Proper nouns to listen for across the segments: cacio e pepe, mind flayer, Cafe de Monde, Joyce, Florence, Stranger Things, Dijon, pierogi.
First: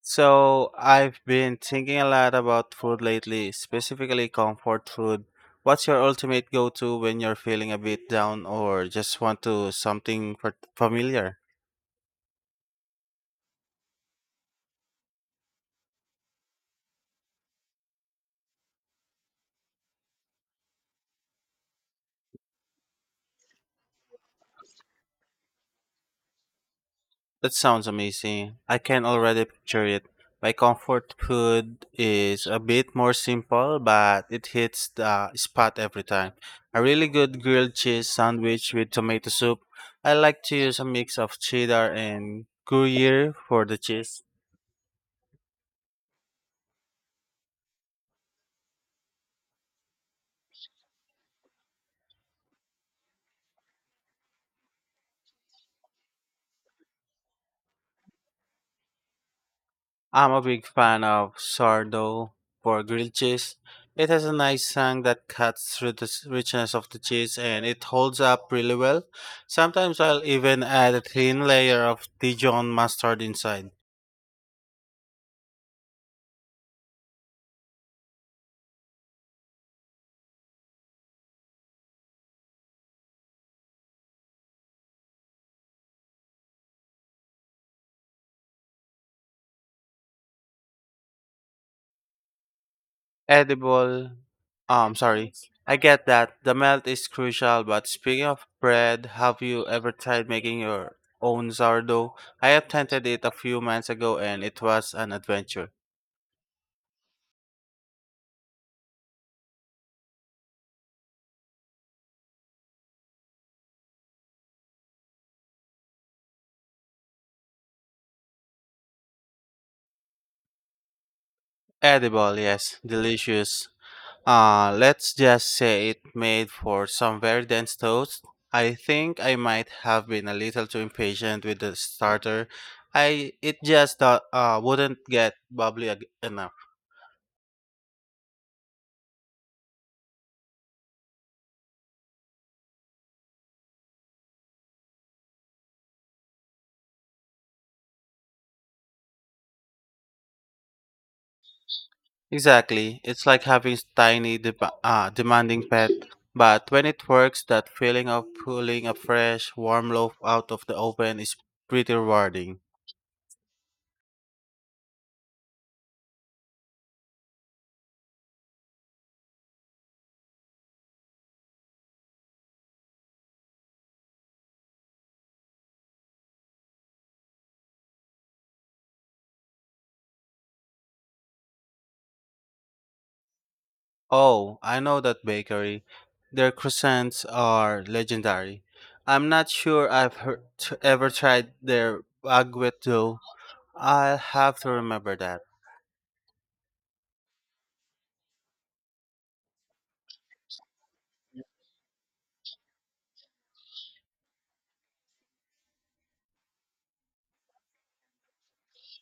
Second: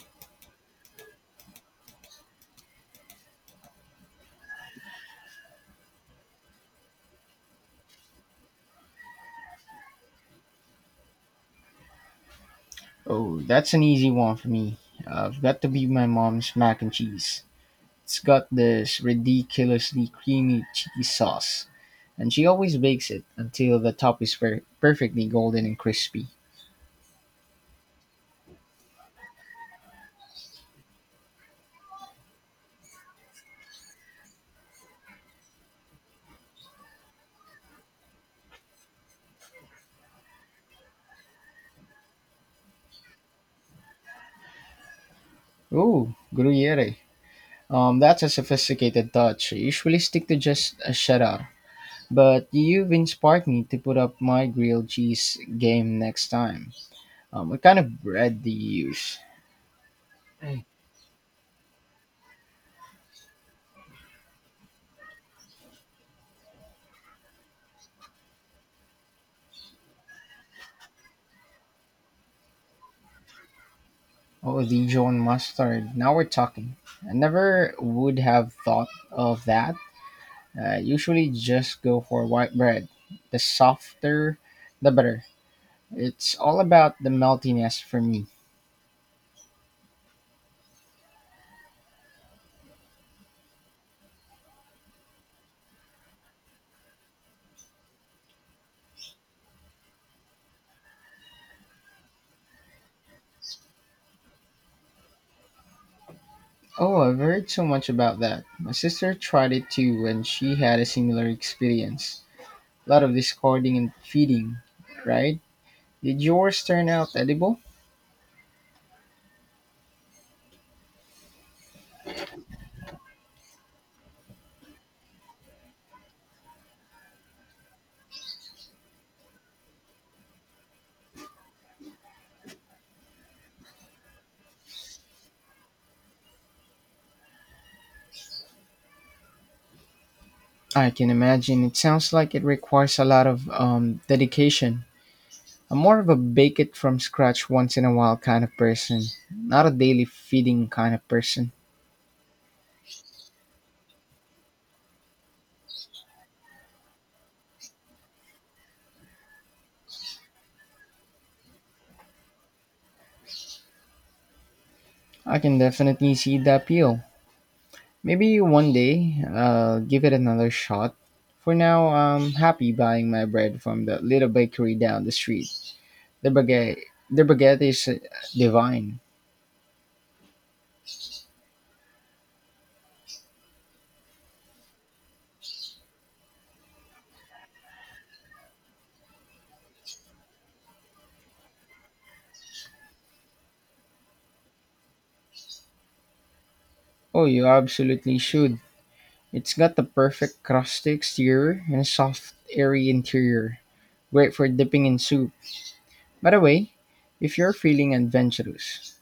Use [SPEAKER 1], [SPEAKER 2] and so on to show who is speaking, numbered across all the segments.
[SPEAKER 1] So, I've been thinking a lot about food lately, specifically comfort food. What's your ultimate go to when you're feeling a bit down or just want to something familiar?
[SPEAKER 2] Oh, that's an easy one for me. I've got to be my mom's mac and cheese. It's got this ridiculously creamy cheese sauce, and she always bakes it until the top is perfectly golden and crispy.
[SPEAKER 1] That sounds amazing. I can already picture it. My comfort food is a bit more simple, but it hits the spot every time. A really good grilled cheese sandwich with tomato soup. I like to use a mix of cheddar and gruyere for the cheese.
[SPEAKER 2] Ooh, gruyere. That's a sophisticated touch. I usually stick to just a cheddar, but you've inspired me to put up my grilled cheese game next time. What kind of bread do you use?
[SPEAKER 1] I'm a big fan of sourdough for grilled cheese. It has a nice tang that cuts through the richness of the cheese and it holds up really well. Sometimes I'll even add a thin layer of Dijon mustard inside.
[SPEAKER 2] Oh, Dijon mustard. Now we're talking. I never would have thought of that. I usually just go for white bread. The softer, the better. It's all about the meltiness for me.
[SPEAKER 1] Edible. Sorry. I get that the melt is crucial, but speaking of bread, have you ever tried making your own sourdough? I attempted it a few months ago and it was an adventure.
[SPEAKER 2] Oh, I've heard so much about that. My sister tried it too and she had a similar experience. A lot of discarding and feeding, right? Did yours turn out edible?
[SPEAKER 1] Edible, yes, delicious. Let's just say it made for some very dense toast. I think I might have been a little too impatient with the starter. I It just wouldn't get bubbly enough.
[SPEAKER 2] I can imagine. It sounds like it requires a lot of dedication. I'm more of a bake it from scratch once in a while kind of person, not a daily feeding kind of person.
[SPEAKER 1] Exactly. It's like having tiny demanding pet. But when it works, that feeling of pulling a fresh, warm loaf out of the oven is pretty rewarding.
[SPEAKER 2] I can definitely see the appeal. Maybe one day I'll give it another shot. For now, I'm happy buying my bread from the little bakery down the street. The baguette, the baguette is divine.
[SPEAKER 1] Oh, I know that bakery. Their croissants are legendary. I'm not sure I've heard, ever tried their baguette though. I'll have to remember that.
[SPEAKER 2] Oh, you absolutely should. It's got the perfect crusty exterior and a soft, airy interior. Great for dipping in soup. By the way, if you're feeling adventurous,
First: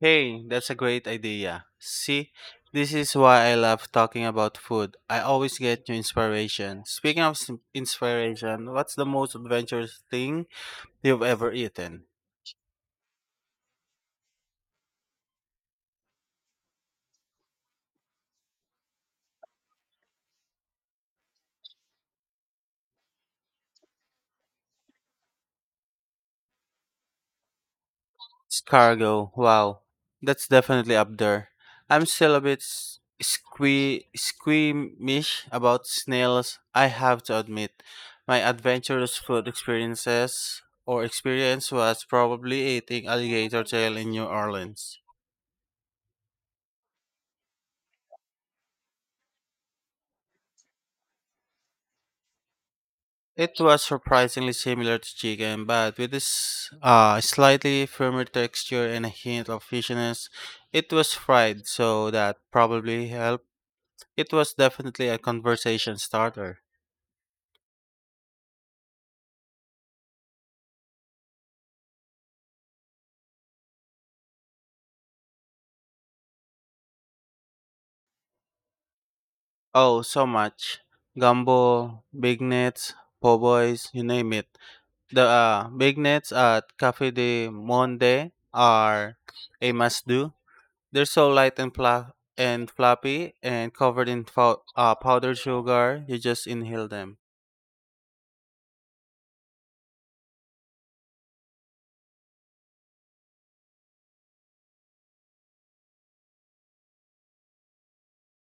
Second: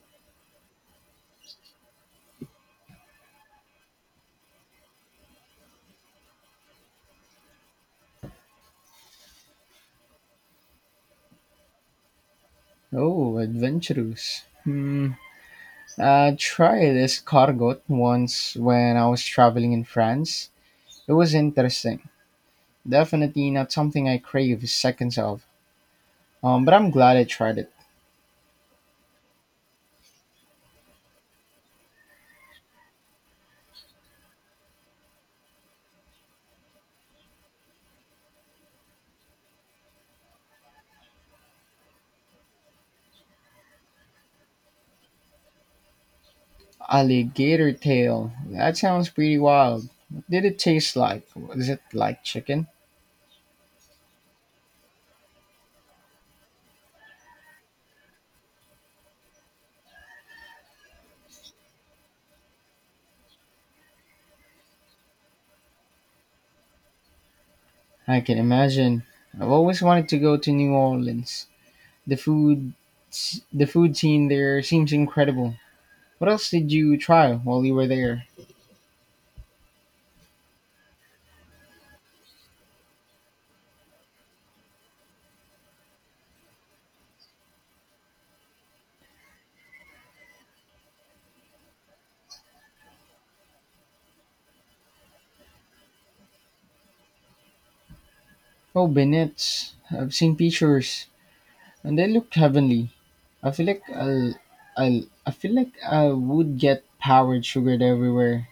[SPEAKER 1] Hey, that's a great idea. See, this is why I love talking about food. I always get new inspiration. Speaking of inspiration, what's the most adventurous thing you've ever eaten?
[SPEAKER 2] oh, adventurous. Hmm. I tried escargot once when I was traveling in France. It was interesting. Definitely not something I crave seconds of. But I'm glad I tried it.
[SPEAKER 1] Scargo, wow. That's definitely up there. I'm still a bit squeamish about snails, I have to admit. My adventurous food experience was probably eating alligator tail in New Orleans.
[SPEAKER 2] Alligator tail. That sounds pretty wild. What did it taste like? Was it like chicken?
[SPEAKER 1] It was surprisingly similar to chicken, but with this slightly firmer texture and a hint of fishiness. It was fried, so that probably helped. It was definitely a conversation starter.
[SPEAKER 2] I can imagine. I've always wanted to go to New Orleans. The food, the food scene there seems incredible. What else did you try while you were there?
[SPEAKER 1] Oh, so much. Gumbo, big nets, po' boys, you name it. The big nets at Cafe de Monde are a must do. They're so light and floppy and covered in powdered sugar. You just inhale them.
[SPEAKER 2] Oh, bennets. I've seen pictures, and they look heavenly. I feel like I'll, I feel like I would get powered sugared everywhere.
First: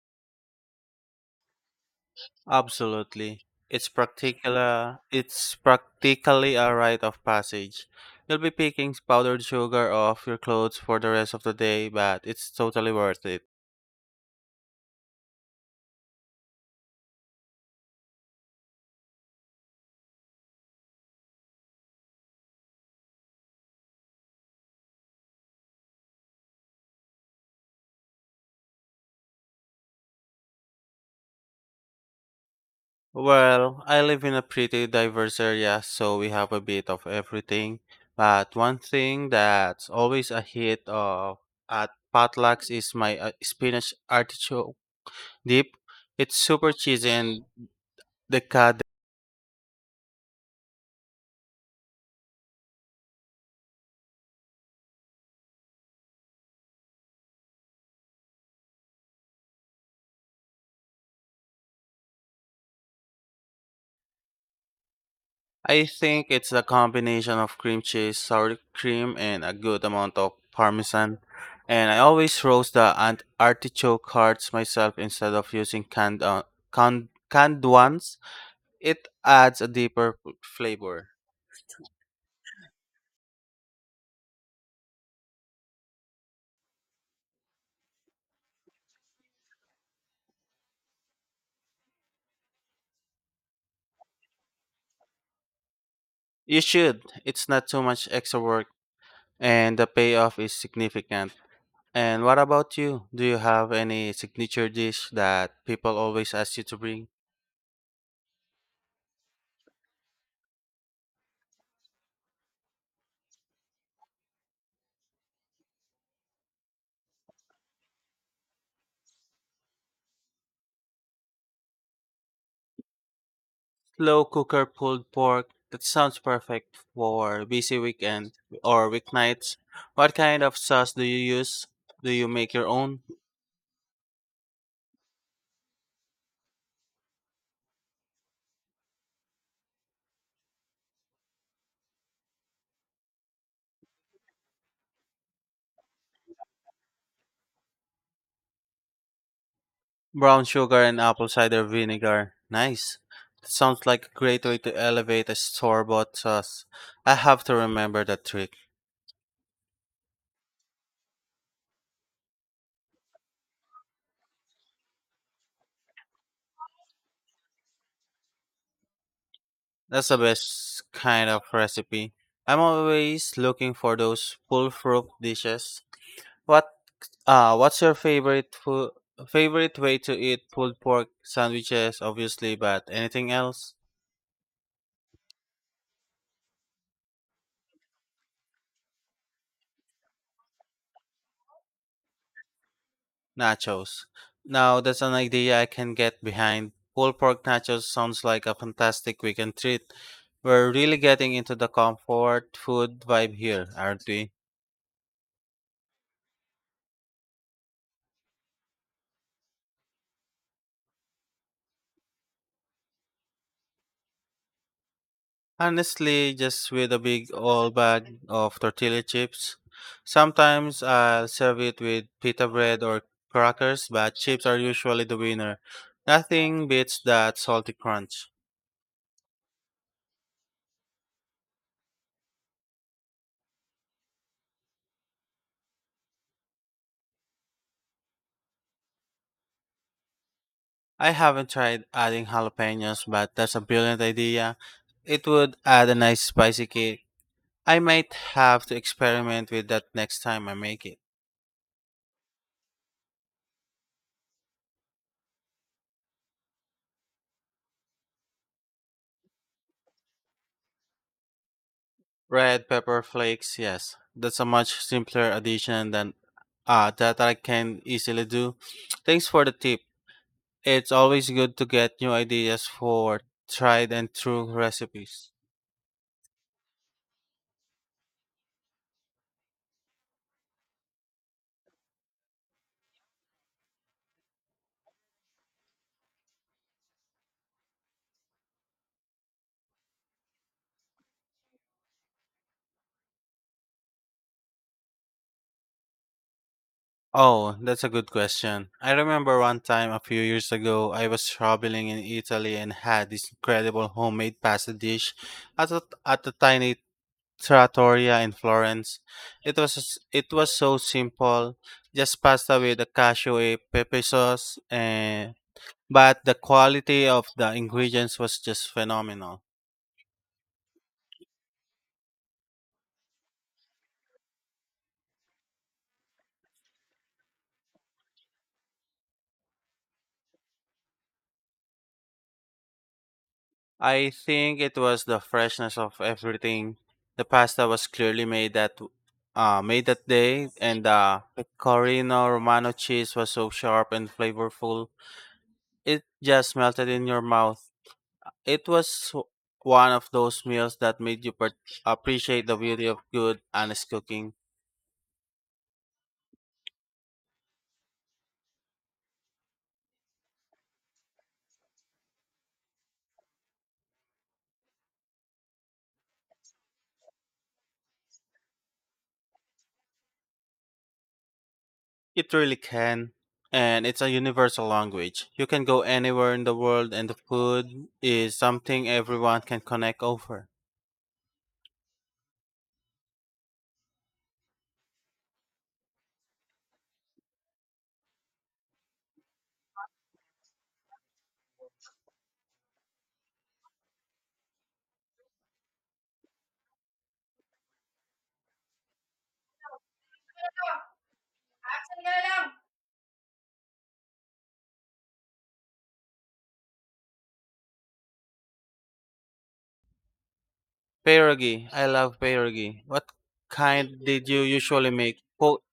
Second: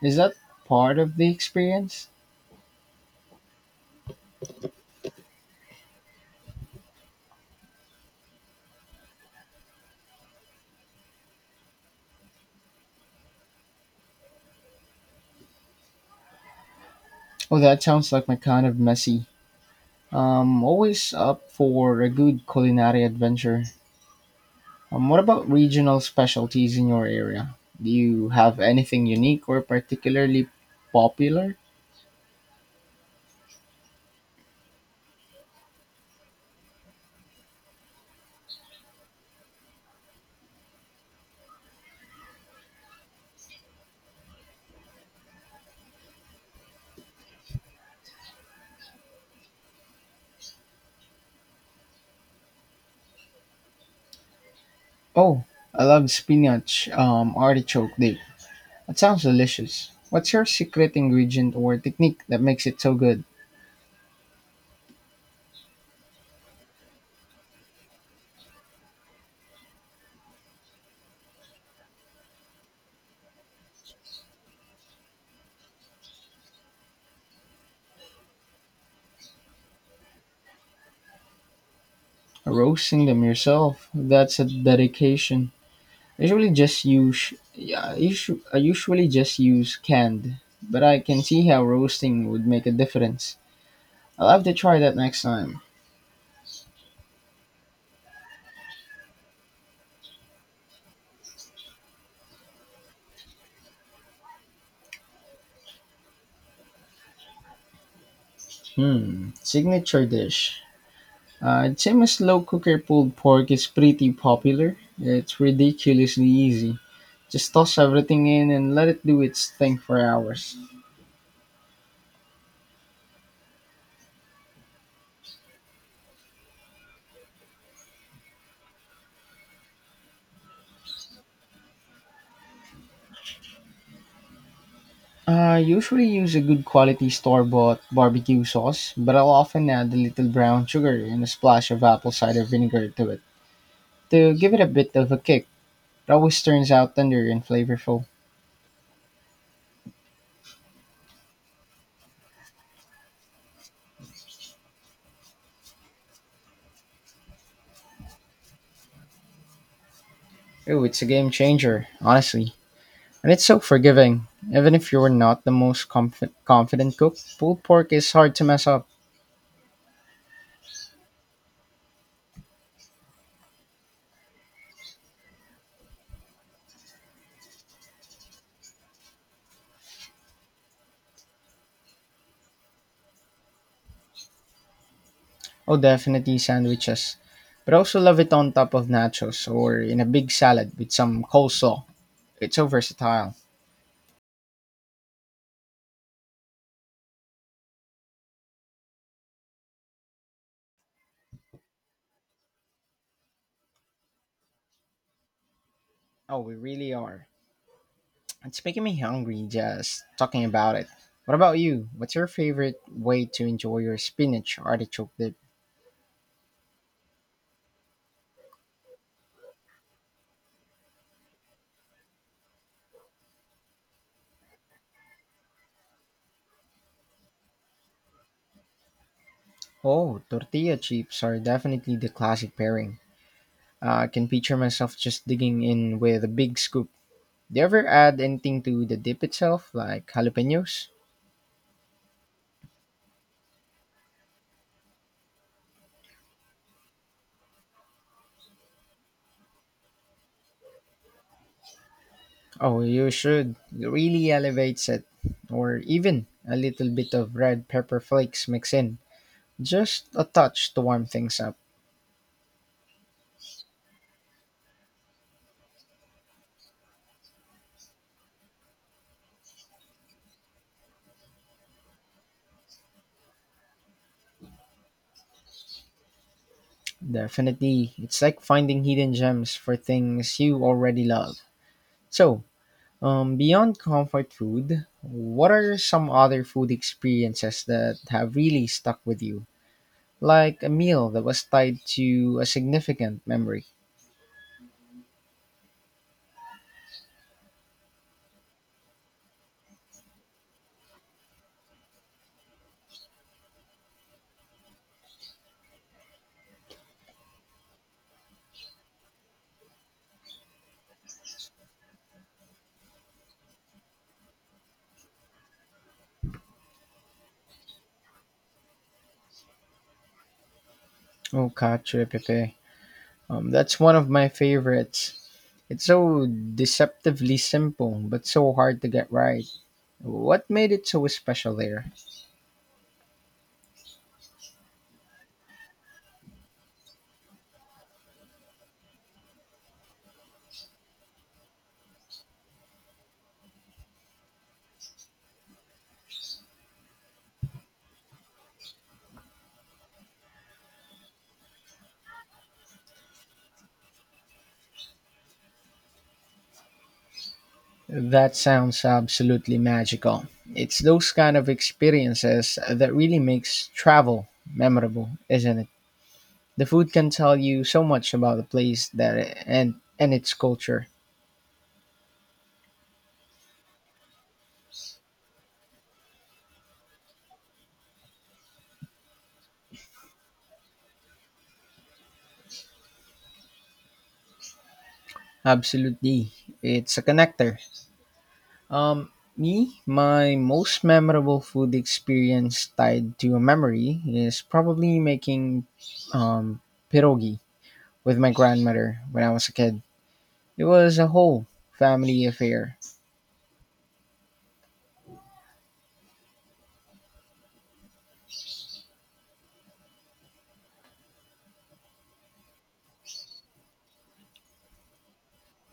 [SPEAKER 2] Is that part of the experience?
[SPEAKER 1] Absolutely. It's practically a rite of passage. You'll be picking powdered sugar off your clothes for the rest of the day, but it's totally worth it.
[SPEAKER 2] Oh, that sounds like my kind of messy. I'm always up for a good culinary adventure. What about regional specialties in your area? Do you have anything unique or particularly popular?
[SPEAKER 1] Well, I live in a pretty diverse area, so we have a bit of everything. But one thing that's always a hit of at potlucks is my spinach artichoke dip. It's super cheesy and decadent.
[SPEAKER 2] Oh, I love spinach, artichoke dish. That sounds delicious. What's your secret ingredient or technique that makes it so good?
[SPEAKER 1] I think it's a combination of cream cheese, sour cream, and a good amount of parmesan. And I always roast the artichoke hearts myself instead of using canned ones. It adds a deeper flavor.
[SPEAKER 2] Roasting them yourself. That's a dedication. I usually just use yeah, I usually just use canned, but I can see how roasting would make a difference. I'll have to try that next time.
[SPEAKER 1] You should. It's not too much extra work and the payoff is significant. And what about you? Do you have any signature dish that people always ask you to bring?
[SPEAKER 2] Hmm, signature dish. I'd say my slow cooker pulled pork is pretty popular. It's ridiculously easy. Just toss everything in and let it do its thing for hours.
[SPEAKER 1] Slow cooker pulled pork. That sounds perfect for busy weekend or weeknights. What kind of sauce do you use? Do you make your own?
[SPEAKER 2] I usually use a good quality store bought barbecue sauce, but I'll often add a little brown sugar and a splash of apple cider vinegar to it to give it a bit of a kick. It always turns out tender and flavorful.
[SPEAKER 1] Brown sugar and apple cider vinegar. Nice. That sounds like a great way to elevate a store bought sauce. I have to remember that trick.
[SPEAKER 2] Oh, it's a game changer, honestly. And it's so forgiving. Even if you're not the most confident cook, pulled pork is hard to mess up.
[SPEAKER 1] That's the best kind of recipe. I'm always looking for those full fruit dishes. What what's your favorite way to eat pulled pork, sandwiches obviously, but anything else?
[SPEAKER 2] Oh, definitely sandwiches. But I also love it on top of nachos or in a big salad with some coleslaw. It's so versatile.
[SPEAKER 1] Nachos. Now, that's an idea I can get behind. Pulled pork nachos sounds like a fantastic weekend treat. We're really getting into the comfort food vibe here, aren't we?
[SPEAKER 2] Oh, we really are. It's making me hungry just talking about it. What about you? What's your favorite way to enjoy your spinach artichoke dip?
[SPEAKER 1] Honestly, just with a big old bag of tortilla chips. Sometimes I'll serve it with pita bread or crackers, but chips are usually the winner. Nothing beats that salty crunch.
[SPEAKER 2] Oh, tortilla chips are definitely the classic pairing. I can picture myself just digging in with a big scoop. Do you ever add anything to the dip itself, like jalapenos?
[SPEAKER 1] I haven't tried adding jalapenos, but that's a brilliant idea. It would add a nice spicy kick. I might have to experiment with that next time I make it.
[SPEAKER 2] Oh, you should. It really elevates it. Or even a little bit of red pepper flakes mixed in. Just a touch to warm things up.
[SPEAKER 1] Red pepper flakes, yes. That's a much simpler addition than that I can easily do. Thanks for the tip. It's always good to get new ideas for tried and true recipes.
[SPEAKER 2] Definitely. It's like finding hidden gems for things you already love. So, beyond comfort food, what are some other food experiences that have really stuck with you? Like a meal that was tied to a significant memory.
[SPEAKER 1] Oh, that's a good question. I remember one time a few years ago, I was traveling in Italy and had this incredible homemade pasta dish at a tiny trattoria in Florence. It was it was so simple, just pasta with a cashew pepe sauce, and but the quality of the ingredients was just phenomenal.
[SPEAKER 2] Oh, cacio e pepe. That's one of my favorites. It's so deceptively simple, but so hard to get right. What made it so special there?
[SPEAKER 1] I think it was the freshness of everything. The pasta was clearly made that day, and the pecorino romano cheese was so sharp and flavorful. It just melted in your mouth. It was one of those meals that made you appreciate the beauty of good, honest cooking.
[SPEAKER 2] That sounds absolutely magical. It's those kind of experiences that really makes travel memorable, isn't it? The food can tell you so much about the place that and its culture.
[SPEAKER 1] It really can, and it's a universal language. You can go anywhere in the world, and the food is something everyone can connect over.
[SPEAKER 2] Absolutely. It's a connector. Um my most memorable food experience tied to a memory is probably making um pierogi with my grandmother when I was a kid. It was a whole family affair.
[SPEAKER 1] Pierogi. I love pierogi. What kind did you usually make?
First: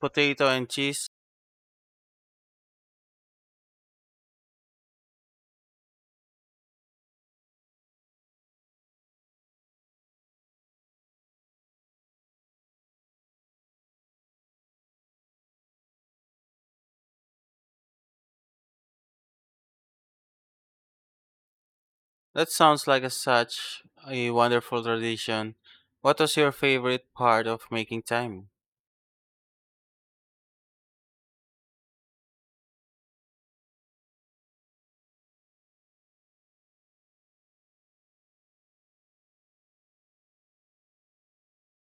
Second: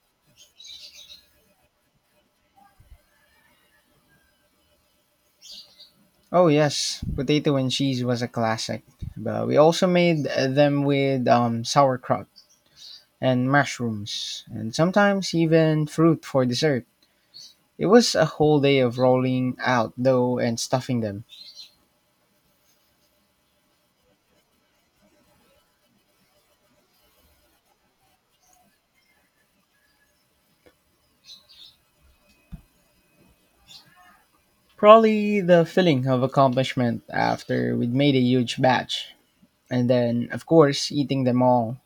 [SPEAKER 1] Potato and cheese?
[SPEAKER 2] Oh yes, potato and cheese was a classic. But we also made them with sauerkraut and mushrooms, and sometimes even fruit for dessert. It was a whole day of rolling out dough and stuffing them.
[SPEAKER 1] That sounds like such a wonderful tradition. What was your favorite part of making time?
[SPEAKER 2] Probably the feeling of accomplishment after we'd made a huge batch, and then of course eating them all.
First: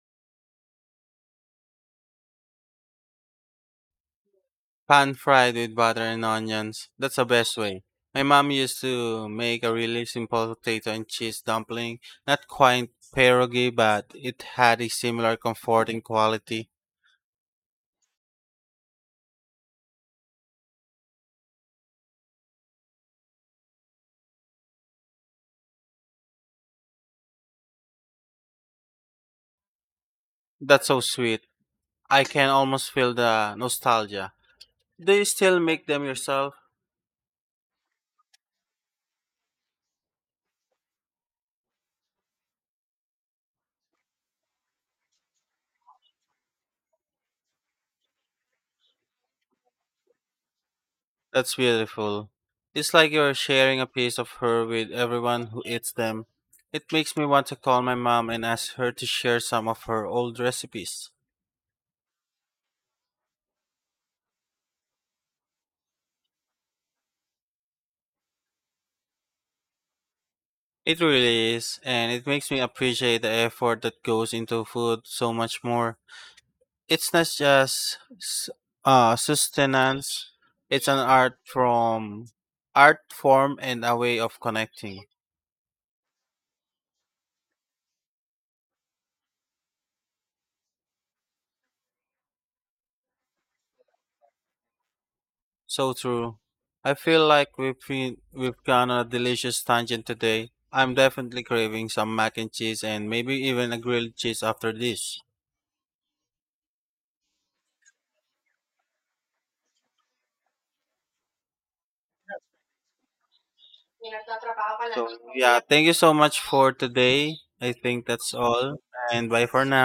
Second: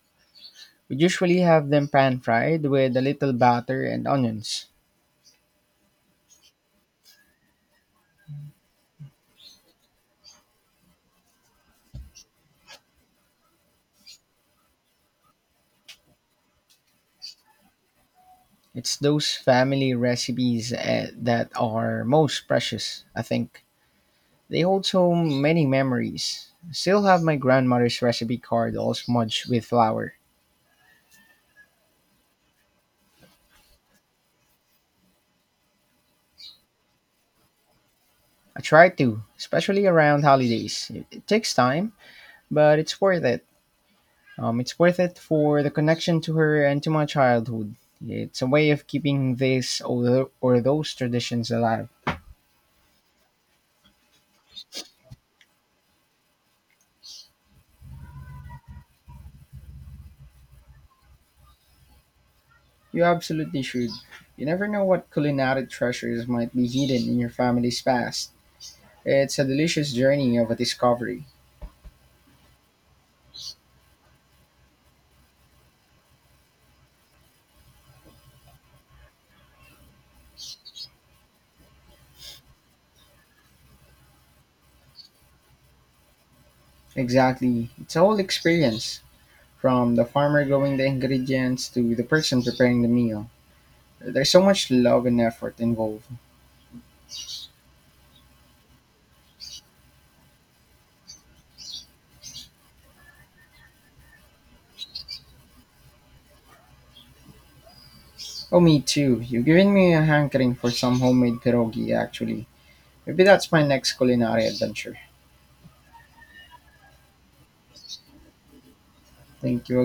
[SPEAKER 2] We usually have them pan fried with a little butter and onions.
[SPEAKER 1] Pan fried with butter and onions. That's the best way. My mom used to make a really simple potato and cheese dumpling. Not quite pierogi, but it had a similar comforting quality.
[SPEAKER 2] It's those family recipes that are most precious, I think. They hold so many memories. Still have my grandmother's recipe card all smudged with flour.
[SPEAKER 1] That's so sweet. I can almost feel the nostalgia. Do you still make them yourself?
[SPEAKER 2] I try to, especially around holidays. It takes time, but it's worth it. It's worth it for the connection to her and to my childhood. It's a way of keeping this or, tho- or those traditions
[SPEAKER 1] That's
[SPEAKER 2] alive.
[SPEAKER 1] beautiful. It's like you're sharing a piece of her with everyone who eats them. It makes me want to call my mom and ask her to share some of her old recipes.
[SPEAKER 2] You absolutely should. You never know what culinary treasures might be hidden in your family's past. It's a delicious journey of a
[SPEAKER 1] It
[SPEAKER 2] discovery.
[SPEAKER 1] really is, and it makes me appreciate the effort that goes into food so much more. It's not just sustenance, it's an art form and a way of connecting.
[SPEAKER 2] Exactly. It's a whole experience. From the farmer growing the ingredients to the person preparing the meal, there's so much love and effort
[SPEAKER 1] So
[SPEAKER 2] involved.
[SPEAKER 1] true. I feel like we've been, we've gone on a delicious tangent today. I'm definitely craving some mac and cheese and maybe even a grilled cheese after this.
[SPEAKER 2] Oh, me too. You've given me a hankering for some homemade pierogi, actually. Maybe that's my next culinary adventure.
[SPEAKER 1] So yeah, thank you so much for today. I think that's all. And bye for
[SPEAKER 2] Thank
[SPEAKER 1] now.
[SPEAKER 2] you